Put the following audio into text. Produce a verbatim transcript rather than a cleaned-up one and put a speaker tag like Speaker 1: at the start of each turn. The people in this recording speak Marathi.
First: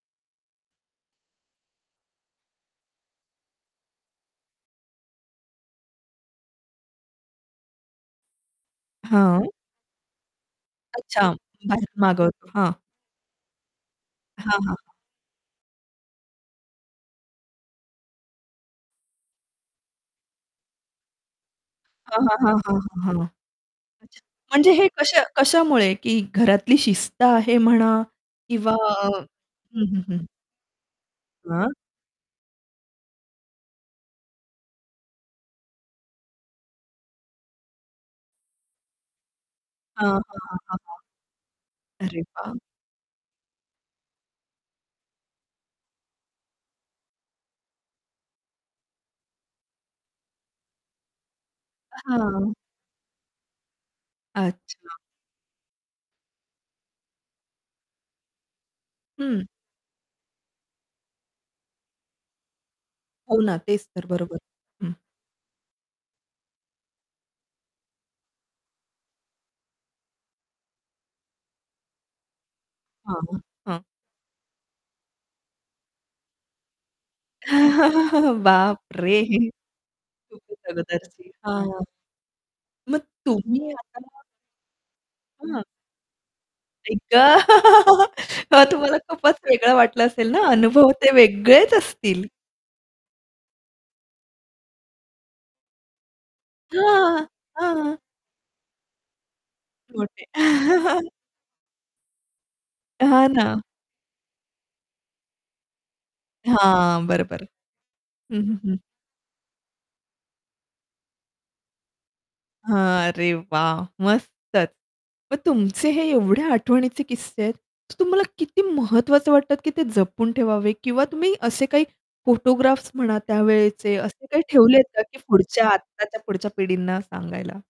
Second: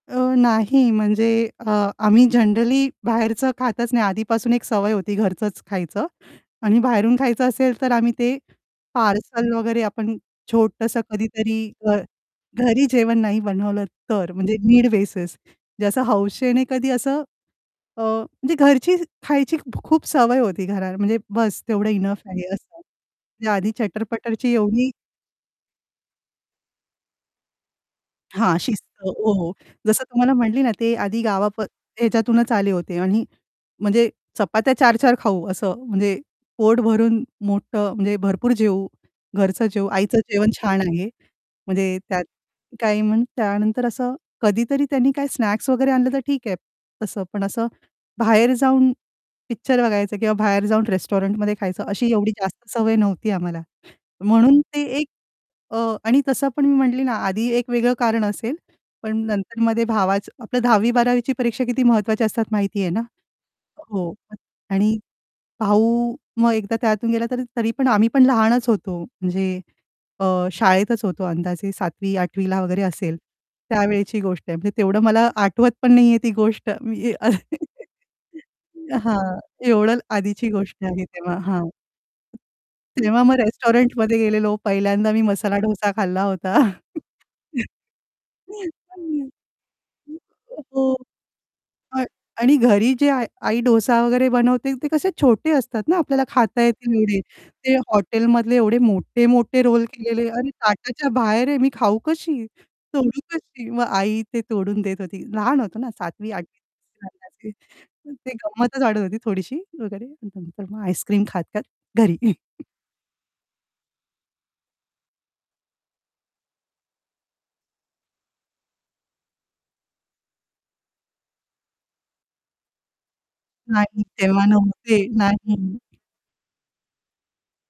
Speaker 1: अ, नाही म्हणजे अ, आम्ही जनरली बाहेरचं खातच नाही आधीपासून एक सवय होती घरचंच खायचं आणि बाहेरून खायचं असेल तर आम्ही ते
Speaker 2: हां.
Speaker 1: पार्सल वगैरे आपण छोटसं
Speaker 2: अच्छा
Speaker 1: कधीतरी अ,
Speaker 2: बाहेरून मागवतो हां.
Speaker 1: घरी जेवण नाही बनवलं तर म्हणजे
Speaker 2: हां, हां.
Speaker 1: नीड बेसिस म्हणजे असं हौशेने कधी असं अ, म्हणजे घरची खायची खूप सवय होती, घरात म्हणजे बस तेवढं
Speaker 2: हां,
Speaker 1: इनफ
Speaker 2: हां,
Speaker 1: आहे,
Speaker 2: हां,
Speaker 1: असं
Speaker 2: हां, हां, हां.
Speaker 1: म्हणजे आधी
Speaker 2: अच्छा.
Speaker 1: चटर-पटर ची
Speaker 2: म्हणजे हे
Speaker 1: एवढी
Speaker 2: कशा कशामुळे की घरातली शिस्त आहे म्हणा
Speaker 1: हां,
Speaker 2: किंवा
Speaker 1: शिस्त
Speaker 2: अ,
Speaker 1: हो, हो.
Speaker 2: हं, हं,
Speaker 1: जसं
Speaker 2: हं.
Speaker 1: तुम्हाला म्हटली ना ते आधी गावा अ,
Speaker 2: हं.
Speaker 1: याच्यातूनच आले होते आणि म्हणजे चपात्या चार-चार खाऊ असं म्हणजे पोट भरून मोठं म्हणजे भरपूर जेवू, घरचं जेवू
Speaker 2: हां, हां,
Speaker 1: आईचं
Speaker 2: हां,
Speaker 1: जेवण छान आहे म्हणजे
Speaker 2: हां. अरे
Speaker 1: त्यात
Speaker 2: वाह!
Speaker 1: काही मग त्यानंतर असं कधीतरी त्यांनी काही स्नॅक्स वगैरे आणलं तर ठीक आहे तसं, पण असं बाहेर जाऊन पिक्चर बघायचं किंवा बाहेर जाऊन रेस्टॉरंटमध्ये खायचं अशी एवढी
Speaker 2: हां.
Speaker 1: जास्त सवय नव्हती आम्हाला. म्हणून ते
Speaker 2: अच्छा.
Speaker 1: एक अ, आणि तसं पण मी म्हंटले ना आधी एक वेगळं कारण असेल, पण
Speaker 2: हं.
Speaker 1: नंतरमध्ये भावाचं आपलं दहावी बारावी च्या परीक्षा किती महत्वाची असतात माहितीये ना?
Speaker 2: हो ना तेच तर
Speaker 1: हो
Speaker 2: बरोबर हं.
Speaker 1: आणि भाऊ मग एकदा त्यातून गेला तर तरी पण आम्ही पण लहानच होतो म्हणजे अ, शाळेतच होतो, अंदाजे सातवी आठवी ला वगैरे असेल
Speaker 2: हां, हां. हं.
Speaker 1: त्यावेळेची गोष्ट आहे म्हणजे तेवढं मला आठवत पण नाहीये ती गोष्ट मी हां
Speaker 2: बापरे!
Speaker 1: एवढं आधीची गोष्ट आहे
Speaker 2: [unintelligible]
Speaker 1: तेव्हा.
Speaker 2: हां,
Speaker 1: हां.
Speaker 2: हां. मग
Speaker 1: तेव्हा मग
Speaker 2: तुम्ही
Speaker 1: रेस्टॉरंटमध्ये
Speaker 2: आता
Speaker 1: गेलेलो, पहिल्यांदा मी मसाला
Speaker 2: हां.
Speaker 1: डोसा खाल्ला होता.
Speaker 2: आई ग! मग तुम्हाला खूपच वेगळं वाटलं असेल ना, अनुभव
Speaker 1: हो
Speaker 2: ते वेगळेच
Speaker 1: अ,
Speaker 2: असतील.
Speaker 1: आणि घरी जे आ आई डोसा वगैरे बनवते ते कसे छोटे असतात ना, आपल्याला खाता येतील एवढे
Speaker 2: हां,
Speaker 1: ते
Speaker 2: हां.
Speaker 1: हॉटेलमधले एवढे मोठे-मोठे रोल
Speaker 2: मोठे.
Speaker 1: केलेले अरे ताटाच्या बाहेर आहे मी खाऊ कशी? तोडू
Speaker 2: हां ना.
Speaker 1: कशी? मग आई ते तोडून देत होती. लहान होतो ना सातवी
Speaker 2: हां बरोबर.
Speaker 1: आठवी [unintelligible] ती
Speaker 2: हं, हं, हं.
Speaker 1: गंमतच वाढत होती थोडीशी वगैरे, नंतर मग आईस्क्रीम खात-खात घरी.
Speaker 2: हां अरे वाह! मस्तच मग तुमचे हे एवढे आठवणीचे किस्से आहेत तुम्हाला किती महत्वाचं वाटत, की ते जपून ठेवावे किंवा तुम्ही असे काही फोटोग्राफ्स म्हणा त्यावेळेचे
Speaker 1: नाही
Speaker 2: असे काही
Speaker 1: तेव्हा
Speaker 2: ठेवले आहेत का
Speaker 1: नव्हते,
Speaker 2: की
Speaker 1: नाही.
Speaker 2: पुढच्या आत्ताच्या पुढच्या पिढींना सांगायला?